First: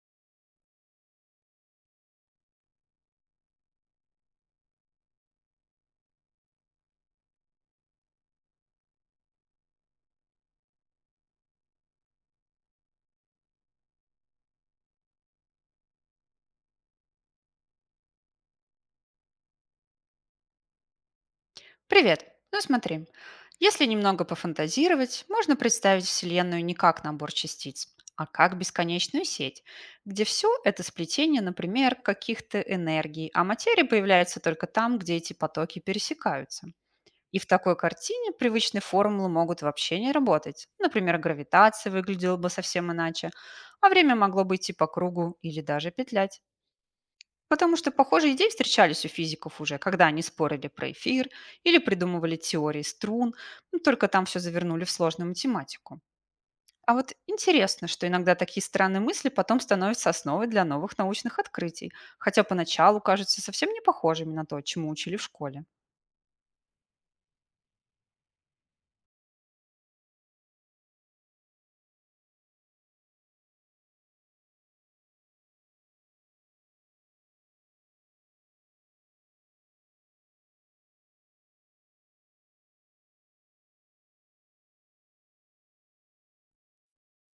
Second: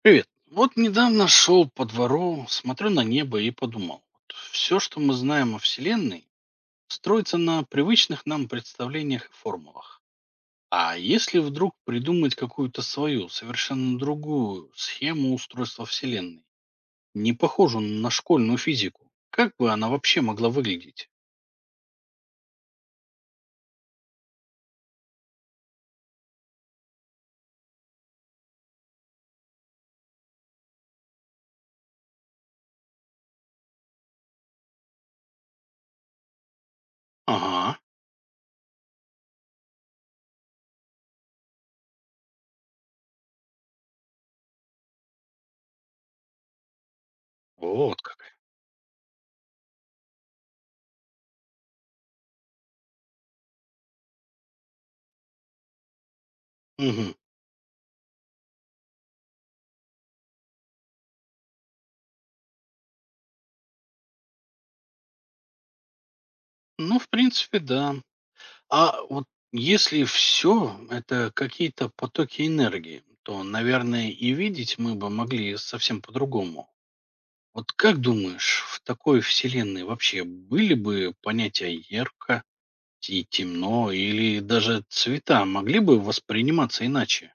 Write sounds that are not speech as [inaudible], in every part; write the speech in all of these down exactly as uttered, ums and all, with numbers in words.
Привет. Вот недавно шел по двору, смотрю на небо и подумал. Все, что мы знаем о Вселенной, строится на привычных нам представлениях и формулах. А если вдруг придумать какую-то свою, совершенно другую схему устройства Вселенной, не похожую на школьную физику, как бы она вообще могла выглядеть? Привет. Ну смотри, если немного пофантазировать, можно представить Вселенную не как набор частиц, а как бесконечную сеть, где все это сплетение, например, каких-то энергий, а материя появляется только там, где эти потоки пересекаются. И в такой Ага, картине привычные формулы могут вообще не работать. Например, гравитация выглядела бы совсем иначе, а время могло бы идти по кругу или даже петлять. Потому что вот как. похожие идеи встречались у физиков уже, когда они спорили про эфир или придумывали теории струн, ну, только там все завернули в сложную математику. А вот Мгм. интересно, что иногда такие странные мысли потом становятся основой для новых научных открытий, хотя поначалу кажутся совсем не похожими на то, чему учили в школе. Ну, в принципе, да. А вот если все это какие-то потоки энергии, то, наверное, и видеть мы бы могли совсем по-другому. Вот как думаешь, в такой вселенной вообще были бы понятия ярко и темно, или даже цвета могли бы восприниматься иначе?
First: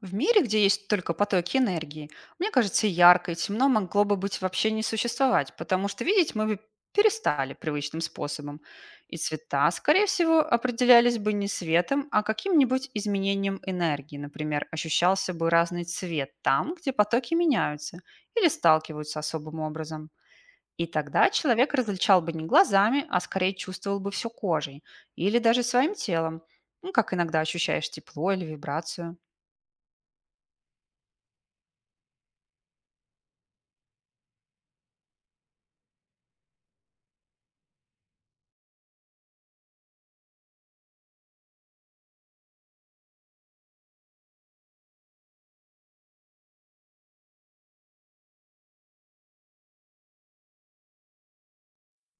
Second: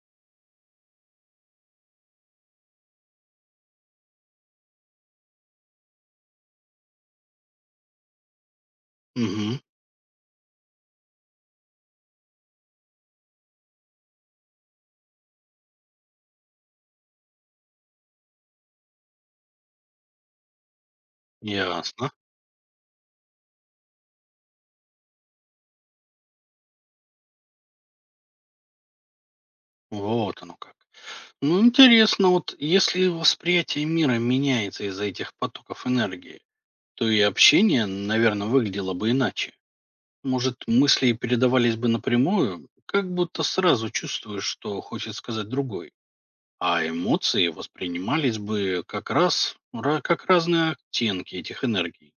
В мире, где есть только потоки энергии, мне кажется, ярко и темно могло бы быть вообще не существовать, потому что видеть мы бы перестали привычным способом. И Угу, цвета, скорее всего, определялись бы не светом, а каким-нибудь изменением энергии. Например, ощущался бы разный цвет там, где потоки меняются или сталкиваются особым образом. И тогда человек ясно. различал бы не глазами, а скорее чувствовал бы все кожей или даже своим телом, ну, как иногда ощущаешь тепло или вибрацию. Вот оно как. Ну, интересно, вот если восприятие мира меняется из-за этих потоков энергии, то и общение, наверное, выглядело бы иначе. Может, мысли и передавались бы напрямую, как будто сразу чувствуешь, что хочет сказать другой. А эмоции воспринимались бы как раз, ра- как разные оттенки этих энергий.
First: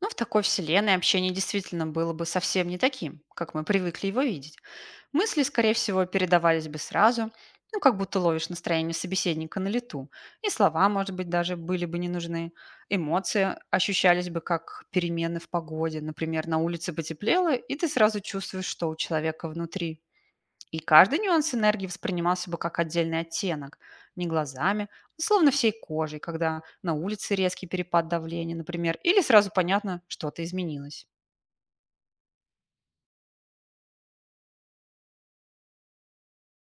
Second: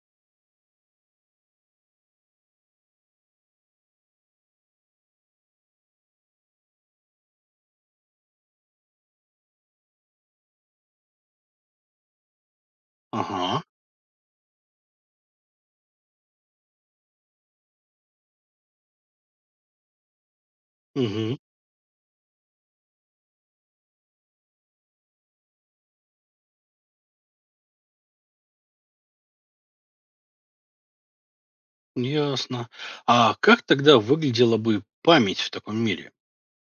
Но в такой вселенной общение действительно было бы совсем не таким, как мы привыкли его видеть. Мысли, скорее всего, передавались бы сразу, ну, как будто ловишь настроение собеседника на лету. И слова, может быть, даже были бы не нужны. Эмоции Ага, ощущались бы как перемены в погоде. Например, на улице потеплело, и ты сразу чувствуешь, что у человека внутри. И каждый угу, нюанс энергии воспринимался бы как отдельный оттенок, не глазами, а словно всей кожей, когда на улице резкий перепад давления, например, или сразу понятно, что-то изменилось. ясно. А как тогда выглядела бы память в таком мире?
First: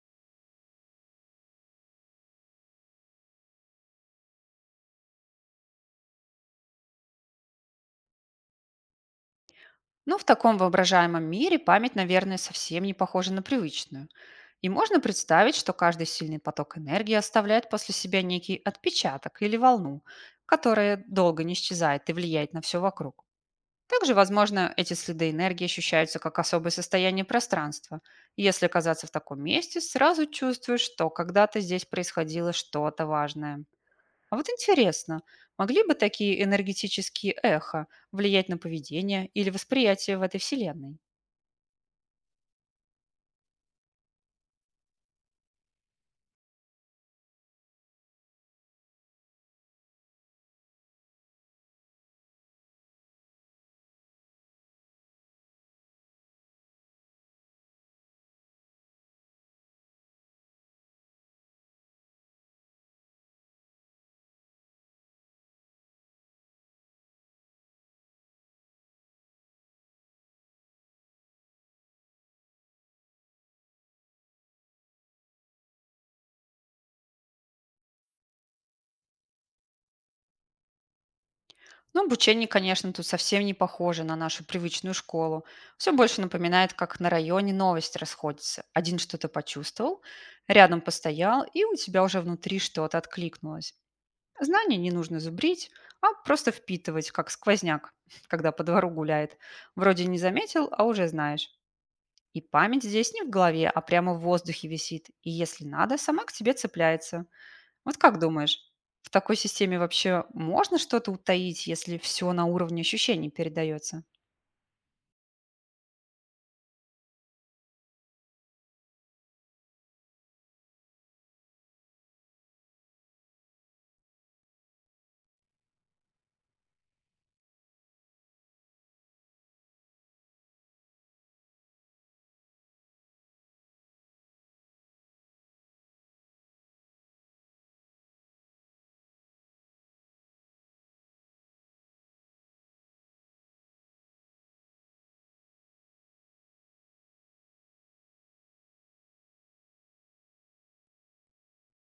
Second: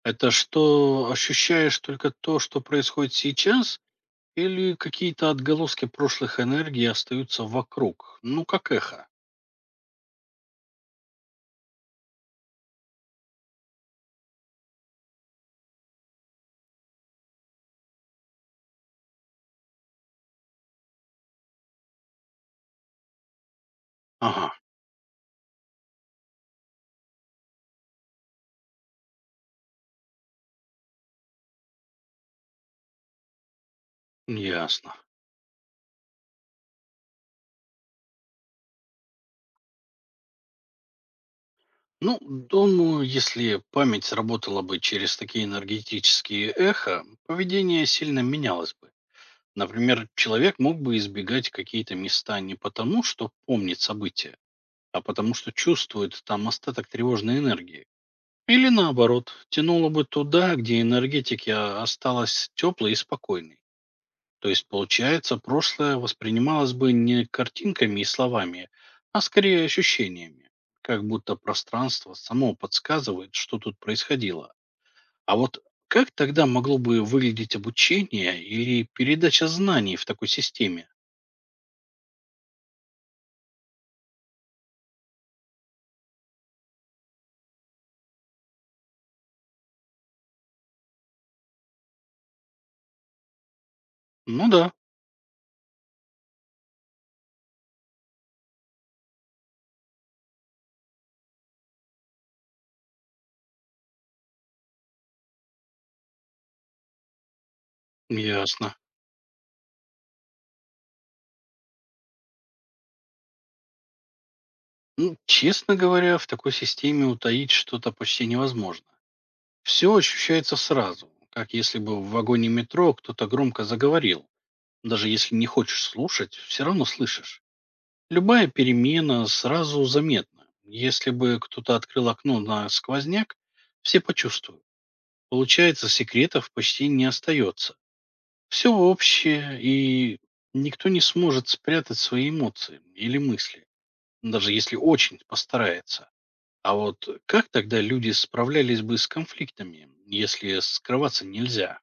Это что, ощущаешь только то, что происходит сейчас, или какие-то отголоски прошлых энергий остаются вокруг? Ну, как эхо. Но в таком воображаемом мире память, наверное, совсем не похожа на привычную. И можно представить, что каждый сильный поток энергии оставляет после себя некий отпечаток или волну, которая долго не исчезает и влияет на все вокруг. Также, Ага, возможно, эти следы энергии ощущаются как особое состояние пространства. Если оказаться в таком месте, сразу чувствуешь, что когда-то здесь происходило что-то важное. А вот ясно. интересно, могли бы такие энергетические эхо влиять на поведение или восприятие в этой вселенной? Ну, думаю, если память работала бы через такие энергетические эхо, поведение сильно менялось бы. Например, человек мог бы избегать какие-то места не потому, что помнит события, а потому что чувствует там остаток тревожной энергии. Или наоборот, тянуло бы туда, где энергетика осталась теплой и спокойной. То есть, получается, прошлое воспринималось бы не картинками и словами, а скорее ощущениями. Как будто пространство само подсказывает, что тут происходило. А вот как тогда могло бы выглядеть обучение или передача знаний в такой системе? Но обучение, конечно, тут совсем не похоже на нашу привычную школу. Все больше напоминает, как на районе новость расходится. Один что-то почувствовал, рядом постоял, и у тебя уже внутри что-то откликнулось. Ну да, Знания не нужно зубрить, а просто впитывать, как сквозняк, [laughs] когда по двору гуляет. Вроде не заметил, а уже знаешь. И память здесь не в голове, а прямо в воздухе висит. И если надо, сама к тебе цепляется. Вот как думаешь, ясно. в такой системе вообще можно что-то утаить, если все на уровне ощущений передается? Ну, честно говоря, в такой системе утаить что-то почти невозможно. Все ощущается сразу, как если бы в вагоне метро кто-то громко заговорил. Даже если не хочешь слушать, все равно слышишь. Любая перемена сразу заметна. Если бы кто-то открыл окно на сквозняк, все почувствуют. Получается, секретов почти не остается. Все общее, и никто не сможет спрятать свои эмоции или мысли, даже если очень постарается. А вот как тогда люди справлялись бы с конфликтами, если скрываться нельзя?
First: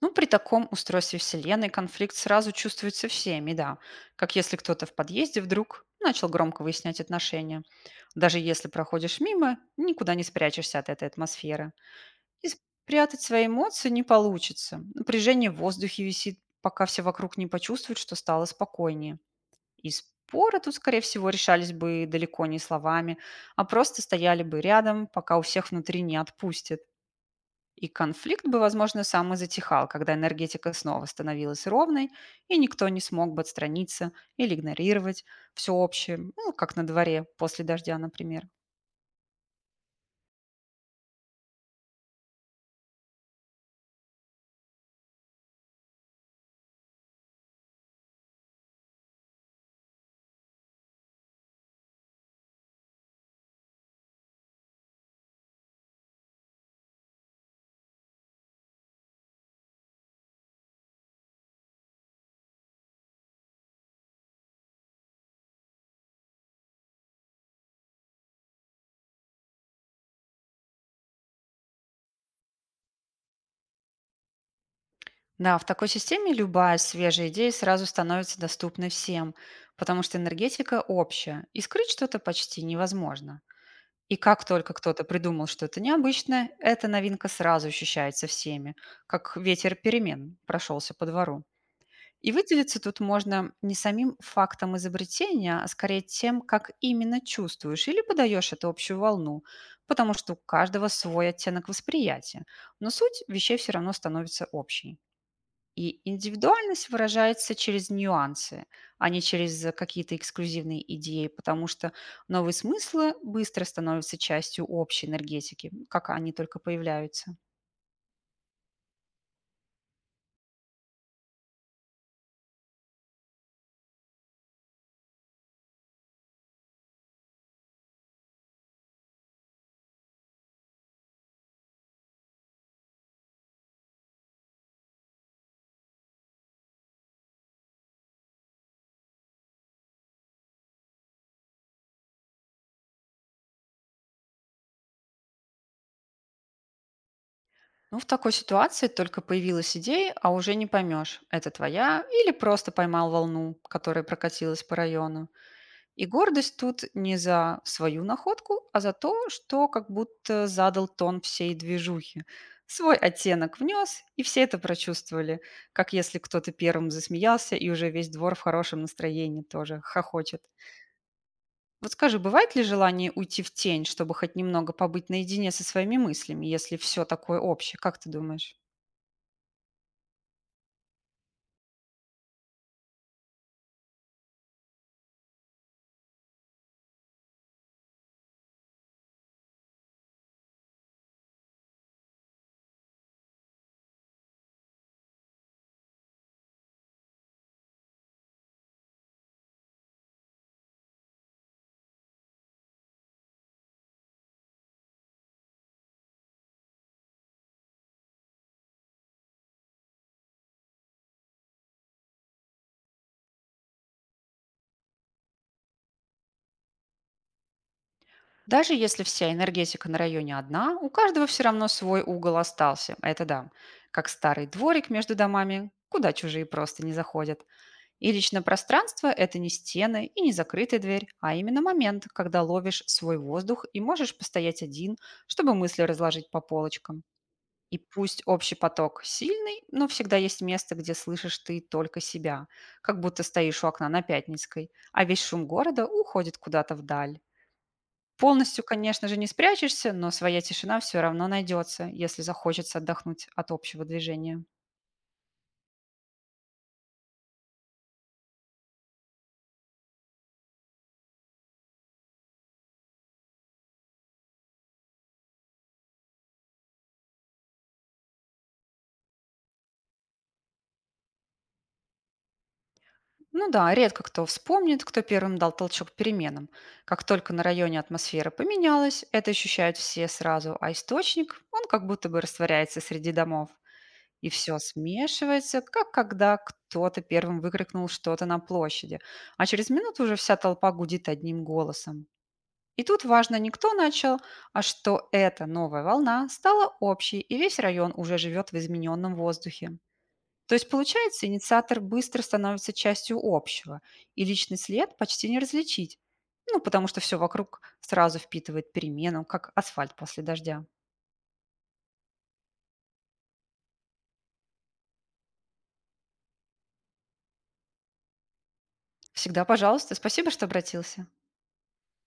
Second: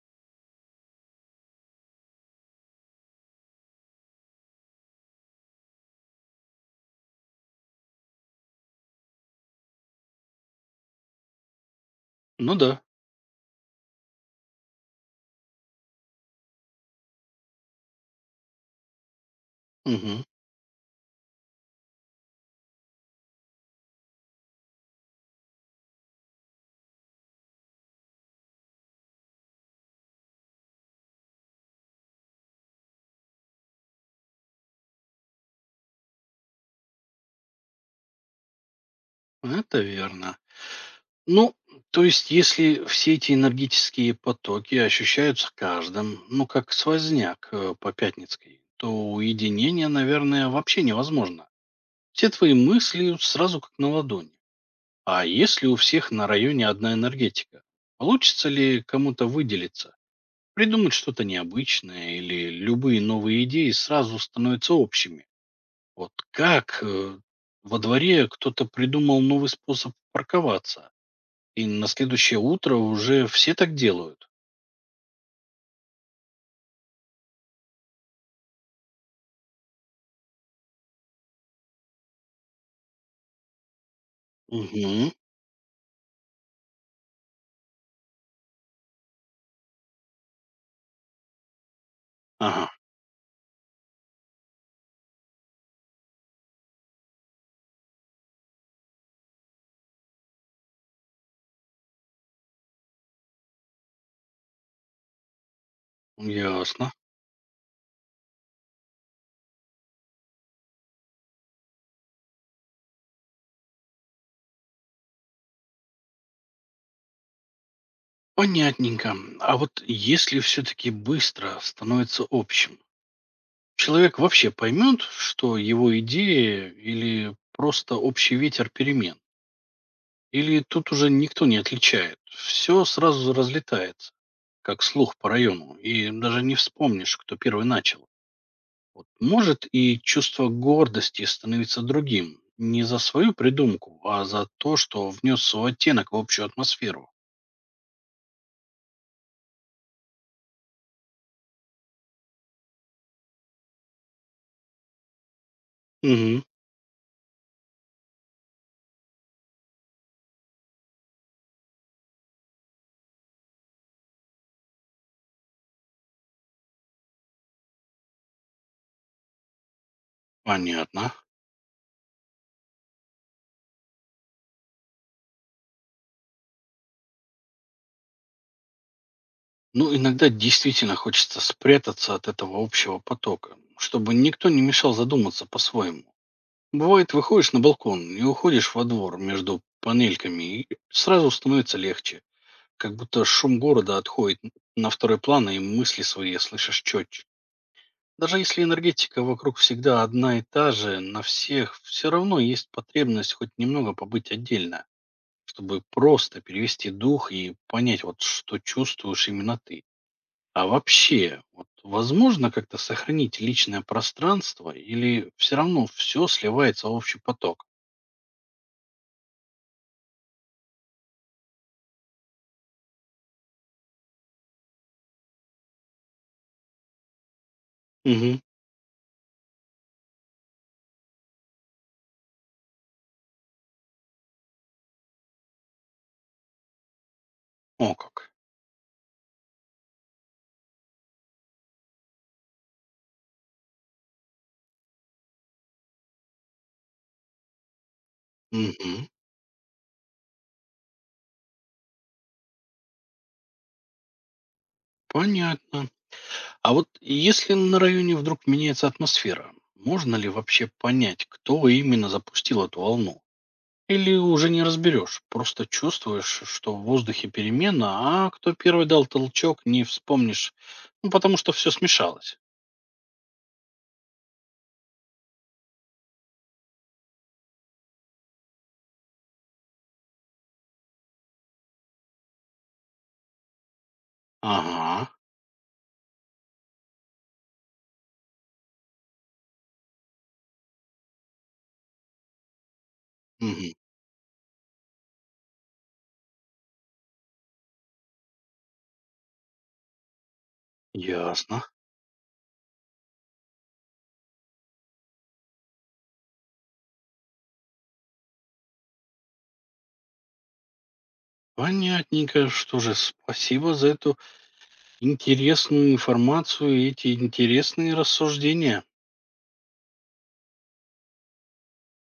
Ну, при таком устройстве Вселенной конфликт сразу чувствуется всеми, да. Как если кто-то в подъезде вдруг начал громко выяснять отношения. Даже если проходишь мимо, никуда не спрячешься от этой атмосферы. И Ну да, спрятать свои эмоции не получится. Напряжение в воздухе висит, пока все вокруг не почувствуют, что стало спокойнее. И мгм, споры тут, скорее всего, решались бы далеко не словами, а просто стояли бы рядом, пока у всех внутри не отпустят. И конфликт бы, возможно, сам и затихал, когда энергетика снова становилась ровной, и никто не смог бы отстраниться или игнорировать всеобщее, ну, как на дворе после дождя, например. это верно. Ну, то есть, если все эти энергетические потоки ощущаются каждым, ну, как сквозняк э, по Пятницкой, то уединение, наверное, вообще невозможно. Все твои мысли сразу как на ладони. А если у всех на районе одна энергетика, получится ли кому-то выделиться, придумать что-то необычное или любые новые идеи сразу становятся общими? Вот как э, во дворе кто-то придумал новый способ парковаться, и на следующее утро уже все так делают? Да, в такой системе любая свежая идея сразу становится доступной всем, потому что энергетика общая, и скрыть что-то почти невозможно. И как только кто-то Мгм. придумал что-то необычное, эта новинка сразу ощущается всеми, как ветер перемен прошелся по двору. И Ага, выделиться тут можно не самим фактом изобретения, а скорее тем, как именно чувствуешь или подаешь эту общую волну, потому что у каждого свой оттенок восприятия, но суть вещей все равно становится общей. И индивидуальность ясно. выражается через нюансы, а не через э, какие-то эксклюзивные идеи, потому что новые смыслы быстро становятся частью общей энергетики, как они только появляются. Понятненько. А вот если все-таки быстро становится общим, человек вообще поймет, что его идея или просто общий ветер перемен? Или тут уже никто не отличает? Все сразу разлетается, как слух по району, и даже не вспомнишь, кто первый начал. Вот может и чувство гордости становиться другим, не за свою придумку, а за то, что внес свой оттенок в общую атмосферу. Ну, в такой ситуации только появилась идея, а уже не поймешь, это твоя или просто поймал волну, которая прокатилась по району. И Угу, гордость тут не за свою находку, а за то, что как будто задал тон всей движухи. Свой оттенок внес, и все это прочувствовали, как если кто-то первым засмеялся, и уже весь двор в хорошем настроении тоже хохочет. понятно. Вот скажи, бывает ли желание уйти в тень, чтобы хоть немного побыть наедине со своими мыслями, если все такое общее? Как ты думаешь? Ну, иногда действительно хочется спрятаться от этого общего потока, чтобы никто не мешал задуматься по-своему. Бывает, выходишь на балкон и уходишь во двор между панельками, и сразу становится легче. Как будто шум города отходит на второй план, и мысли свои слышишь четче. Даже если энергетика вокруг всегда одна и та же, на всех все равно есть потребность хоть немного побыть отдельно, чтобы просто перевести дух и понять, вот что чувствуешь именно ты. А вообще, вот возможно как-то сохранить личное пространство или все равно все сливается в общий поток? Даже если вся энергетика на районе одна, у каждого все равно свой угол остался. Это да. Как старый дворик между домами, куда чужие просто не заходят. И Угу. личное пространство– это не стены и не закрытая дверь, а именно момент, когда ловишь свой воздух и можешь постоять один, чтобы мысли разложить по полочкам. И О пусть как. общий поток сильный, но всегда есть место, где слышишь ты только себя, как будто стоишь у окна на Пятницкой, а весь шум города уходит куда-то вдаль. Полностью, конечно Угу. же, не спрячешься, но своя тишина все равно найдется, если захочется отдохнуть от общего движения. Понятно. А вот если на районе вдруг меняется атмосфера, можно ли вообще понять, кто именно запустил эту волну? Или уже не разберешь, просто чувствуешь, что в воздухе перемена, а кто первый дал толчок, не вспомнишь, ну, потому что все смешалось. Ну да, редко кто вспомнит, кто первым дал толчок к переменам. Как только на районе атмосфера поменялась, это ощущают все сразу, а источник, он как будто бы растворяется среди домов. И все Ага, смешивается, как когда кто-то первым выкрикнул что-то на площади, а через минуту уже вся толпа гудит одним голосом. И тут важно не мгм, кто начал, а что эта новая волна стала общей, и весь район уже живет в измененном воздухе. То есть, получается, ясно. инициатор быстро становится частью общего, и личный след почти не различить, ну, потому что все вокруг сразу впитывает перемену, как асфальт после дождя. Понятненько, что же, спасибо за эту интересную информацию и эти интересные рассуждения. Всегда пожалуйста. Спасибо, что обратился.